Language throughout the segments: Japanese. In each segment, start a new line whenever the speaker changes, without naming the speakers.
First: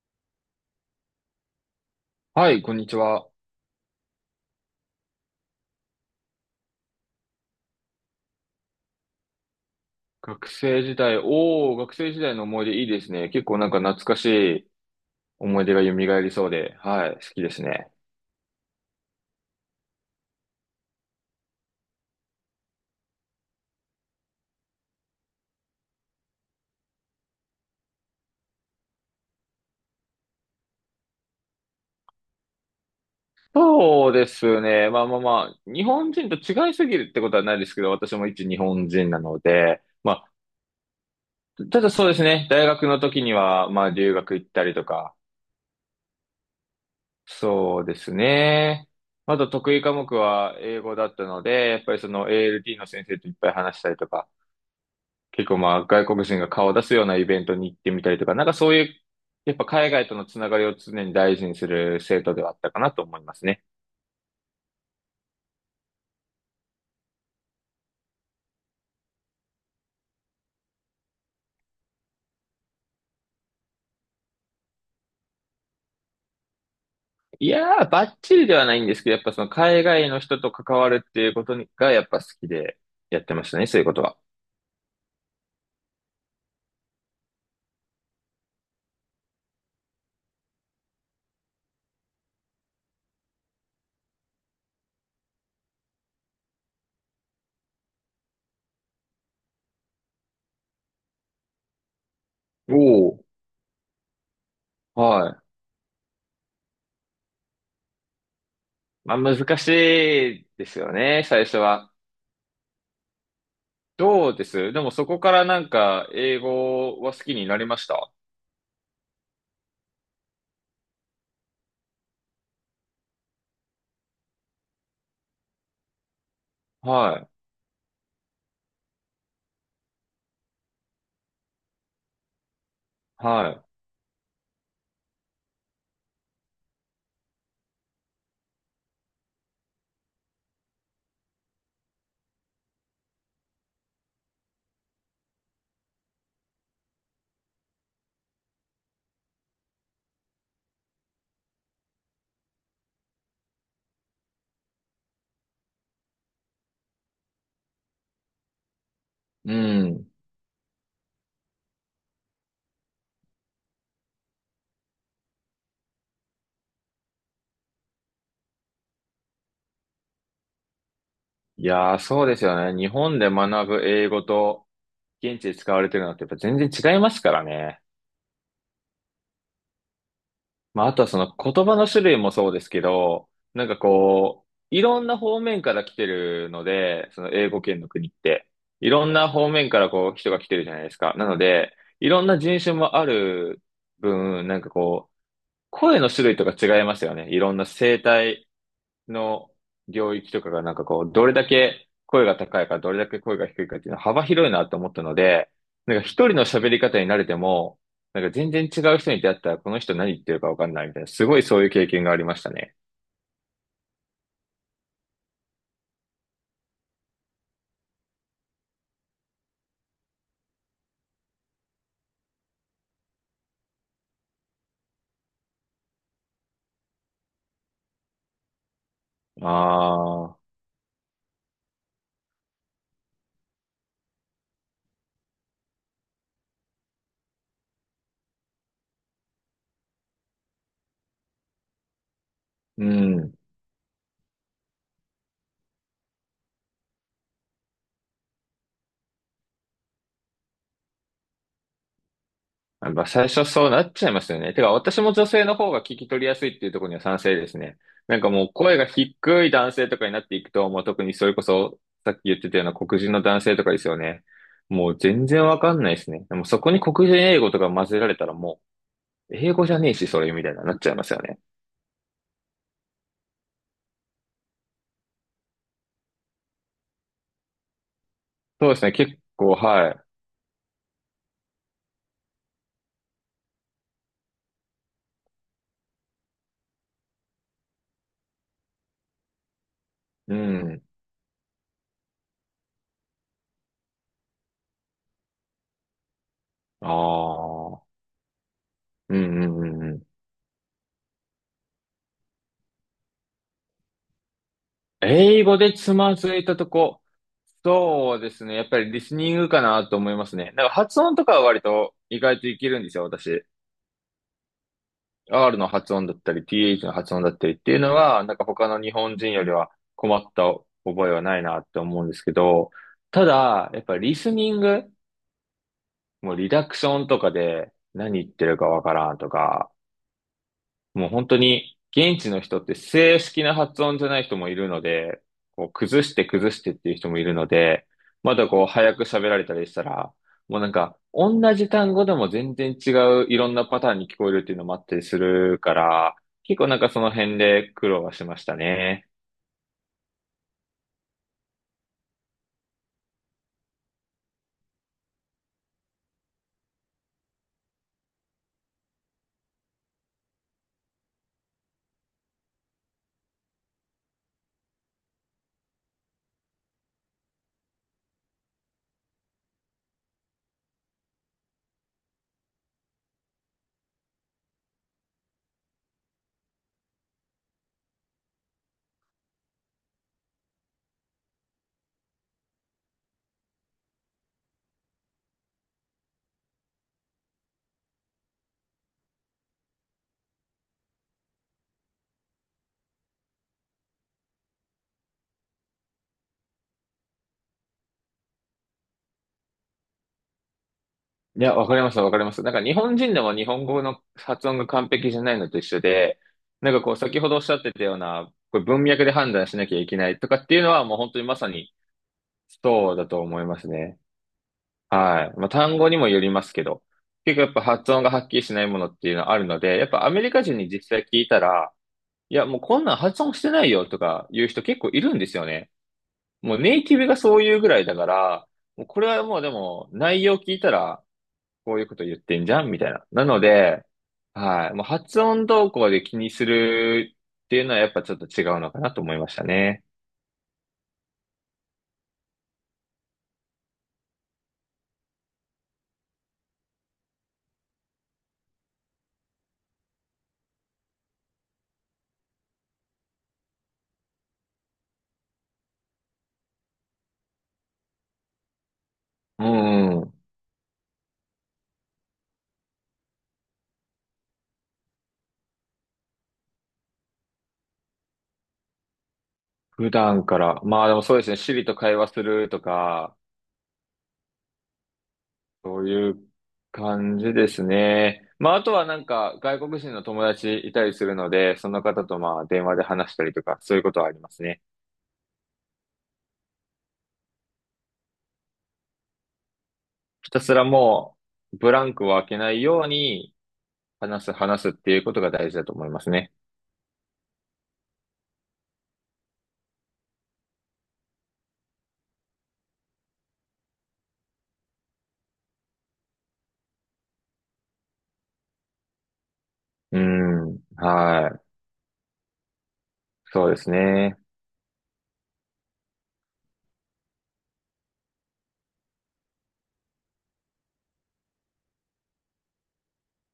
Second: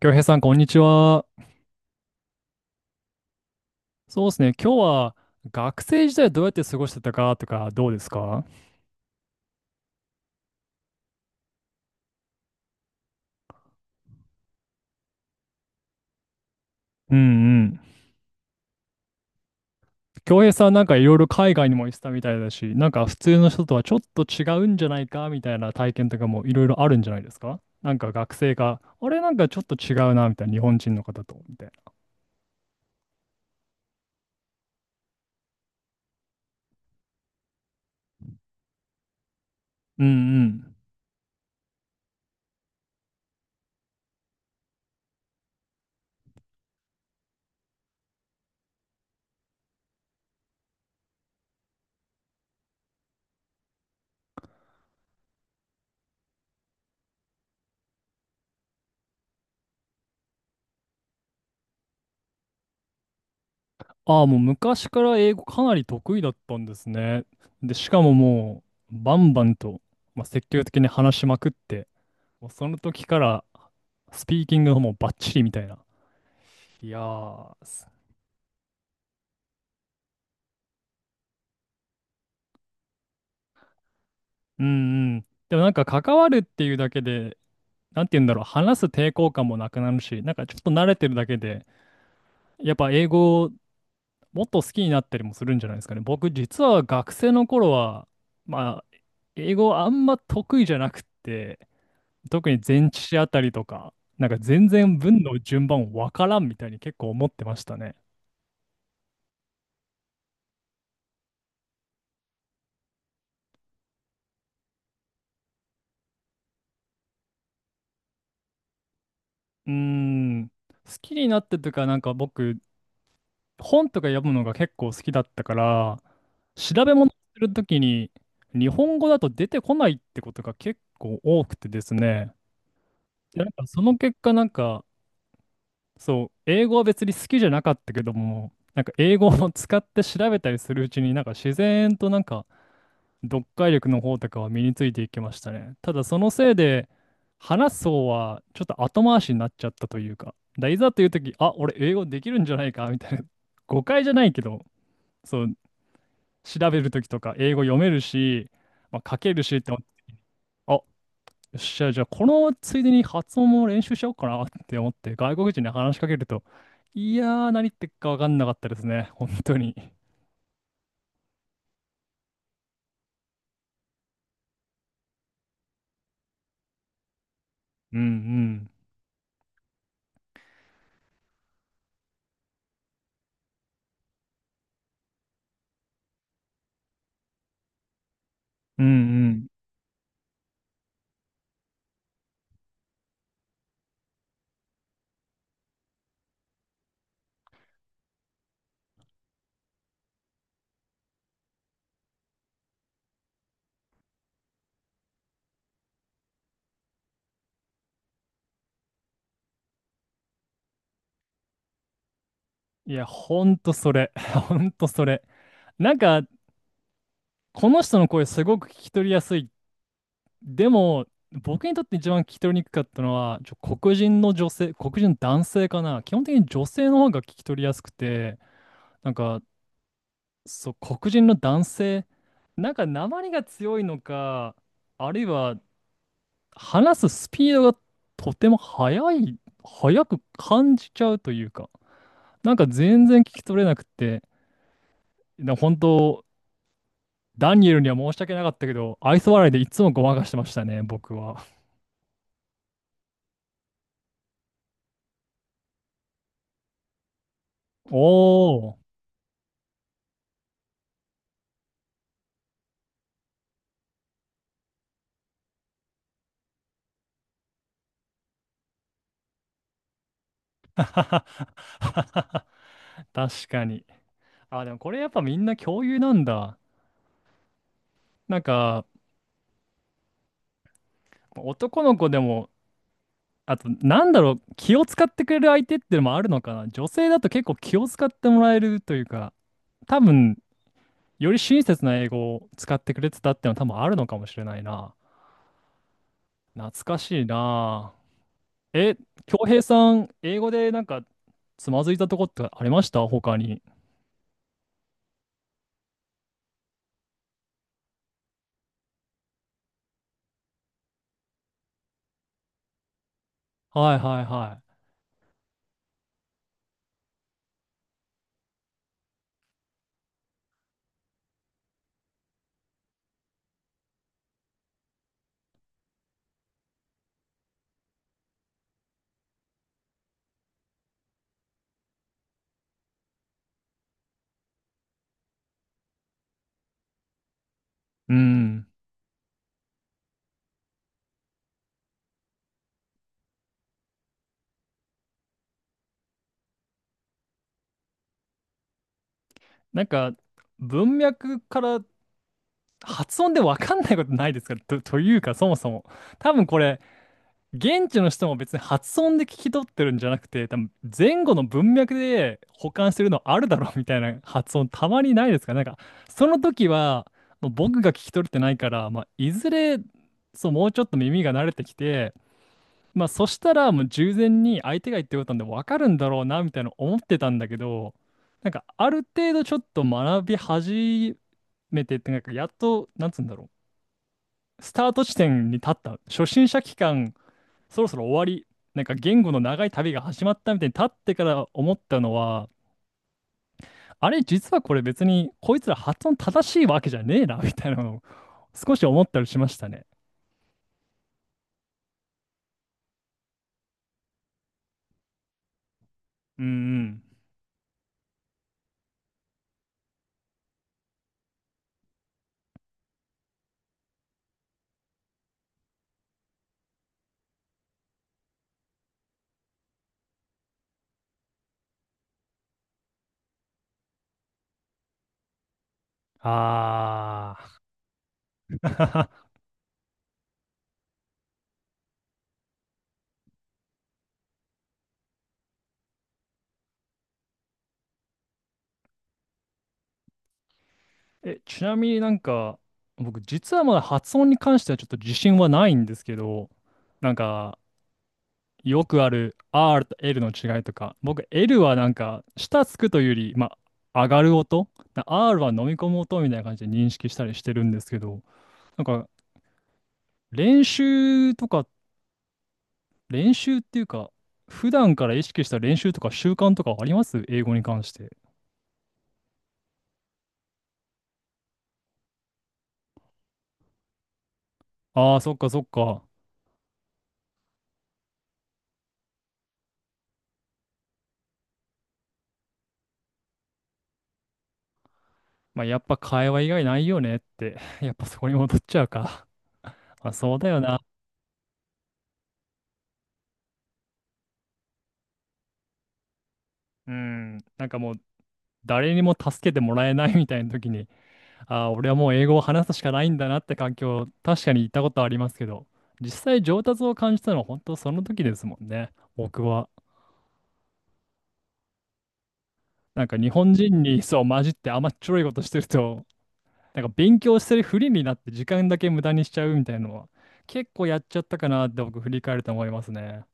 京平さん、こんにちは。
はい、こんにちは。
そうですね。今日は学生時代どうやって過ごしてたかとかどうですか？
学生時代の思い出いいですね。結構なんか懐かしい思い出が蘇りそうで、は
う
い、
ん
好きです
うん。
ね。
京平さんなんかいろいろ海外にも行ってたみたいだし、なんか普通の人とはちょっと違うんじゃないかみたいな体験とかもいろいろあるんじゃないですか。なんか学生が、あれなんかちょっと違うなみたいな日本人の方と、みたいな。
そうですね。日本人と違いすぎるってことはないですけど、私も一日本人なので、
うん
まあ、
うん。
ただそうですね。大学の時には、まあ留学行ったりとか、そうですね。あと得意科目は英語だったので、やっぱりその ALT の先生といっぱい話したりとか、結構まあ外国人が顔を出すようなイベントに行ってみたりとか、なんかそういう、やっぱ海外とのつながりを常に大事にする生徒ではあったかなと思いますね。
ああ、もう昔から英語かなり得意だったんですね。で、しかももうバンバンと、まあ、積極的に話しまくって、もうその時からスピーキングの方もバッチリみたいな。いや
い
ー、
や
す
ー、ばっちりではないんですけど、やっぱその海外の人と関わるっていうことにがやっぱ好きでやってましたね、そういうことは。
うんうん。でもなんか関わるっていうだけで、なんて言うんだろう、話す抵抗感もなくなるし、なんかちょっと慣れてるだけで、やっぱ英語をもっと好きになったりもするんじゃないですかね。僕実は学生の頃は、まあ、英語あんま得意じゃなくって、特に
お
前置詞
お。
あたりとか、なんか全然文
は
の
い。
順番わからんみたいに結構思ってましたね。
まあ難しいですよね、最初は。どうですでもそこからなんか英語は好きになりました。
うーん。好きになってというか、なんか僕、本とか読むのが結構好きだったから、調べ物す
はい。
るときに日本語だと出てこないってことが結構多くてですね。でなん
は
かその結果なんか、そう、英語は別に好きじゃなかったけども、なんか英語を使って調べたりするうちになんか自然となんか読解力の方とかは身についていきましたね。ただそのせいで話す方はちょっと後回しになっちゃったというか、だいざというとき、あ、俺英語できるんじゃないかみたいな、誤解じゃないけど、そう、調べるときとか英語読めるし、まあ、書ける
い。う
しって思っ
ん。
て、あ、よっしゃ、じゃあこのついでに発音も練習しようかなって思って、外国人に話しかけると、いやー、何言ってっか分かんなかったですね、本当に。
いやー、そうですよね。日本で学ぶ英語と現地で使われてるのってやっぱ全然違いますからね。
うんうん。
まあ、あとはその言葉の種類もそうですけど、なんかこう、いろんな方面から来てるので、その英語圏の国って。
うん
いろん
う
な
ん。
方面からこう人が来てるじゃないですか。なので、いろんな人種もある分、なんかこう、声の種類とか違いましたよね。いろんな声帯の領域とかがなんかこう、どれだけ声が高いか、どれだけ声が低いかっていうのは幅広いなと思ったので、なんか一人の喋り方に慣れても、なんか全然違う人に出会ったらこの人何言ってるかわかんないみたいな、すごいそういう経験がありましたね。
いや、ほんとそれ。ほんとそれ。なんか、この人の声すごく聞き取りやすい。でも、僕にとって一番聞き取りにくかったのは、黒人の女性、黒人の男性かな。基本的に女性の方が聞き取りやすくて、なんか、
ああ、
そう、黒人の男性、なんか訛りが強いのか、あるいは話すスピードがとても速い、速く感じちゃうというか、なんか
う
全然聞
ん。
き取れなくて、本当、ダニエルには申し訳なかったけど、愛想笑いでいつもごまかしてましたね、僕は。
やっぱ最初そうなっちゃいますよね。てか、私も女性の方が聞き取りやすいっていうところには賛成ですね。なんかもう
お
声
ー、
が低い男性とかになっていくと、もう特にそれこそ、さっき言ってたような黒人の男性とかですよね。もう全然わかんないですね。でもそこに黒人英語とか混ぜられたらもう、英語じゃねえし、それみたいなな っ
は
ちゃいますよ
は
ね。
はは確かに。あ、でもこれやっぱみんな共有なんだ。なん
そうです
か、
ね、結構、は
男の子でも、あと、なんだろう、気を使ってくれる相手ってのもあるのかな。女性だと結構気を使ってもらえるというか、多
い。う
分、
ん。
より親切な英語を使ってくれてたってのは多分あるのかもしれないな。懐
あ
かしいな。
あ。
え、
うん
恭
うん
平
うん
さ
うん。
ん、英語でなんかつまずいたとこってありました他に？
英語でつまずいたとこ。そうですね。やっぱりリスニングかなと思いますね。なんか発音とかは割と意外といけるんですよ、私。
はいはいはい。
R の発音だったり、TH の発音だったりっていうのは、なんか他の日本人よりは困った覚えはないなって思うんですけど、ただ、やっぱりリスニング、もうリダクションとかで何言ってるかわからんとか、もう本当に現地の人って正式な発音じゃない人もいるので、こう崩して崩してっていう人もいるので、
う
まだこ
ん。
う早く喋られたりしたら、もうなんか同じ単語でも全然違ういろんなパターンに聞こえるっていうのもあったりするから、結構なんかその辺で苦労はしましたね。
なんか、文脈から発音でわかんないことないですかと、というか、そもそも。多分これ、現地の人も別に発音で聞き取ってるんじゃなくて、多分前後の文脈で保管してるのあるだろうみたいな発音たまにないですかねなんか、その時は、もう僕が聞き取れてないから、まあ、いずれ、そう、もうちょっと耳が慣れてきて、まあ、そしたらもう従前に相手が言ってることなんで分かるんだろうな、みたいな思ってたんだけど、なんか、ある程度ちょっと学び始めてって、なんか、やっと、なんつうんだろう、スタート地点に立った、初心者期間、そろそろ終わり、なんか言語の長い旅が始まったみたいに立ってから思ったのは、あれ、実はこれ別にこいつら発音正しいわけじゃねえな、みたいなのを少し思ったりしましたね。
いや、わかります。なんか日本人でも日本語の発音が完璧じゃないのと一緒で、
うん
なんか
う
こう
ん。
先ほどおっしゃってたような、これ文脈で判断しなきゃいけないとかっていうのはもう本当にまさにそうだと思いますね。はい。まあ、単語にもよりますけど、結構やっぱ発音がはっきりしないものっていうのはあるので、やっぱアメリカ人に実際聞いたら、いや、もうこんなん発音してないよとか言う人結構いるんですよね。もうネイティブが
あ
そういうぐらいだから、
あ。
もうこれはも うでも内容聞いたら、こういうこと言ってんじゃんみたいな。なので、はい。もう発音動向で気にするっていうのはやっぱちょっと違うのかなと思いましたね。
ちなみになんか、僕実はまだ発音に関してはちょっと自信はないんですけど、なんか、よくある R と L の違いとか、僕 L はなんか下つくというより、まあ、上がる音、な R は飲み込む音みたいな感じで認識したりしてるんですけど、なんか
うん。
練習とか、練習っていうか、普段から意識した練習とか習慣とかあります英語に関して？
普段から。まあでもそうですね。Siri と会話するとか、
ああ、そっかそっ
そう
か。
いう感じですね。まああとはなんか外国人の友達いたりするので、その方とまあ電話で話したりとか、そういうことはありますね。
まあ、やっぱ会話以外ないよねって、やっぱそこに戻っちゃうか。まあ、
ひ
そう
た
だ
す
よ
ら
な。
もうブランクを空けないように話す、話すっていうことが大事だと思いますね。
うん。なんかもう誰にも助けてもらえないみたいな時に、ああ、俺はもう英語を話すしかないんだなって環境、確かに行ったことはありますけど、実際上達を感じたのは本当その時ですもんね。僕は。
うん。はい。
なんか日
そう
本
です
人に
ね。
そう混じって甘っちょろいことしてると、なんか勉強してるふりになって時間だけ無駄にしちゃうみたいなのは、結構やっちゃったかなって僕振り返ると思いますね。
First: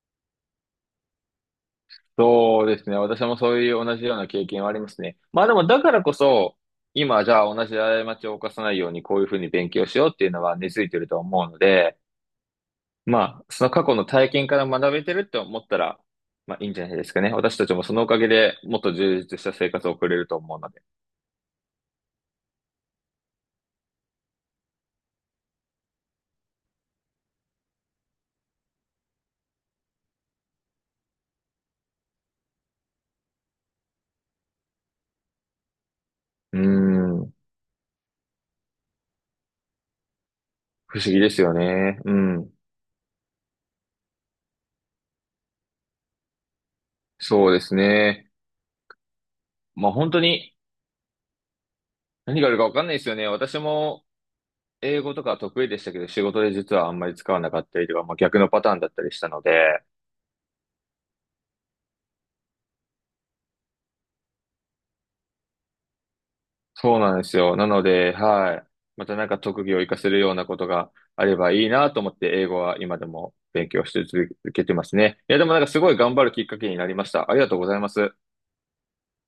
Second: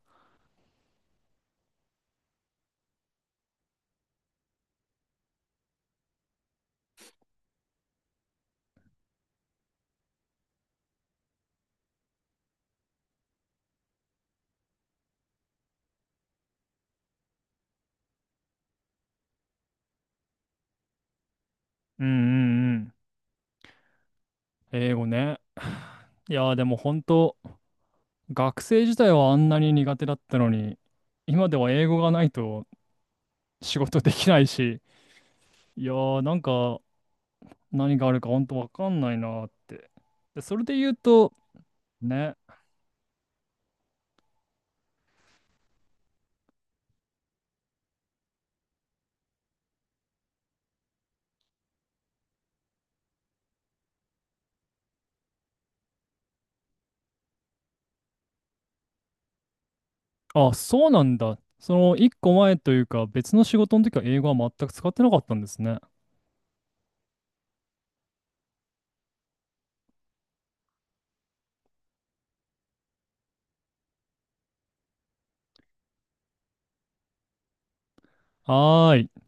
そうですね。私もそういう同じような経験はありますね。まあでも、だからこそ、今、じゃあ同じ過ちを犯さないように、こういうふうに勉強しようっていうのは根付いてると思うので、まあ、その過去の体験から学べてるって思ったら、まあいいんじゃないですかね。私たちもそのおかげでもっと充実した生活を送れると思うので。
うんうんうん。英語ね。いやーでも本当、学生自体はあんなに苦手だったのに、今では英語がないと仕事できないし、いやーなん
うー
か
ん。
何があるか本当わかんないなーって。で、それで言う
不思議で
と、
すよね。う
ね、
ん。そうですね。まあ本当に何があるかわかんないですよね。私も英語とか得意でしたけど、仕事で実はあんまり使わなかったりとか、まあ、逆のパターンだったりしたので、
あ、そうなんだ。その一個前というか別の仕事の時は英語は全く使ってなかったんですね。
そうなんですよ。なので、はい。またなんか特技を活かせるようなことがあればいいなと思って、英語は今でも勉強して続けてますね。いや、でもなんかすごい頑張るきっかけになりました。ありがとうございます。
はーい。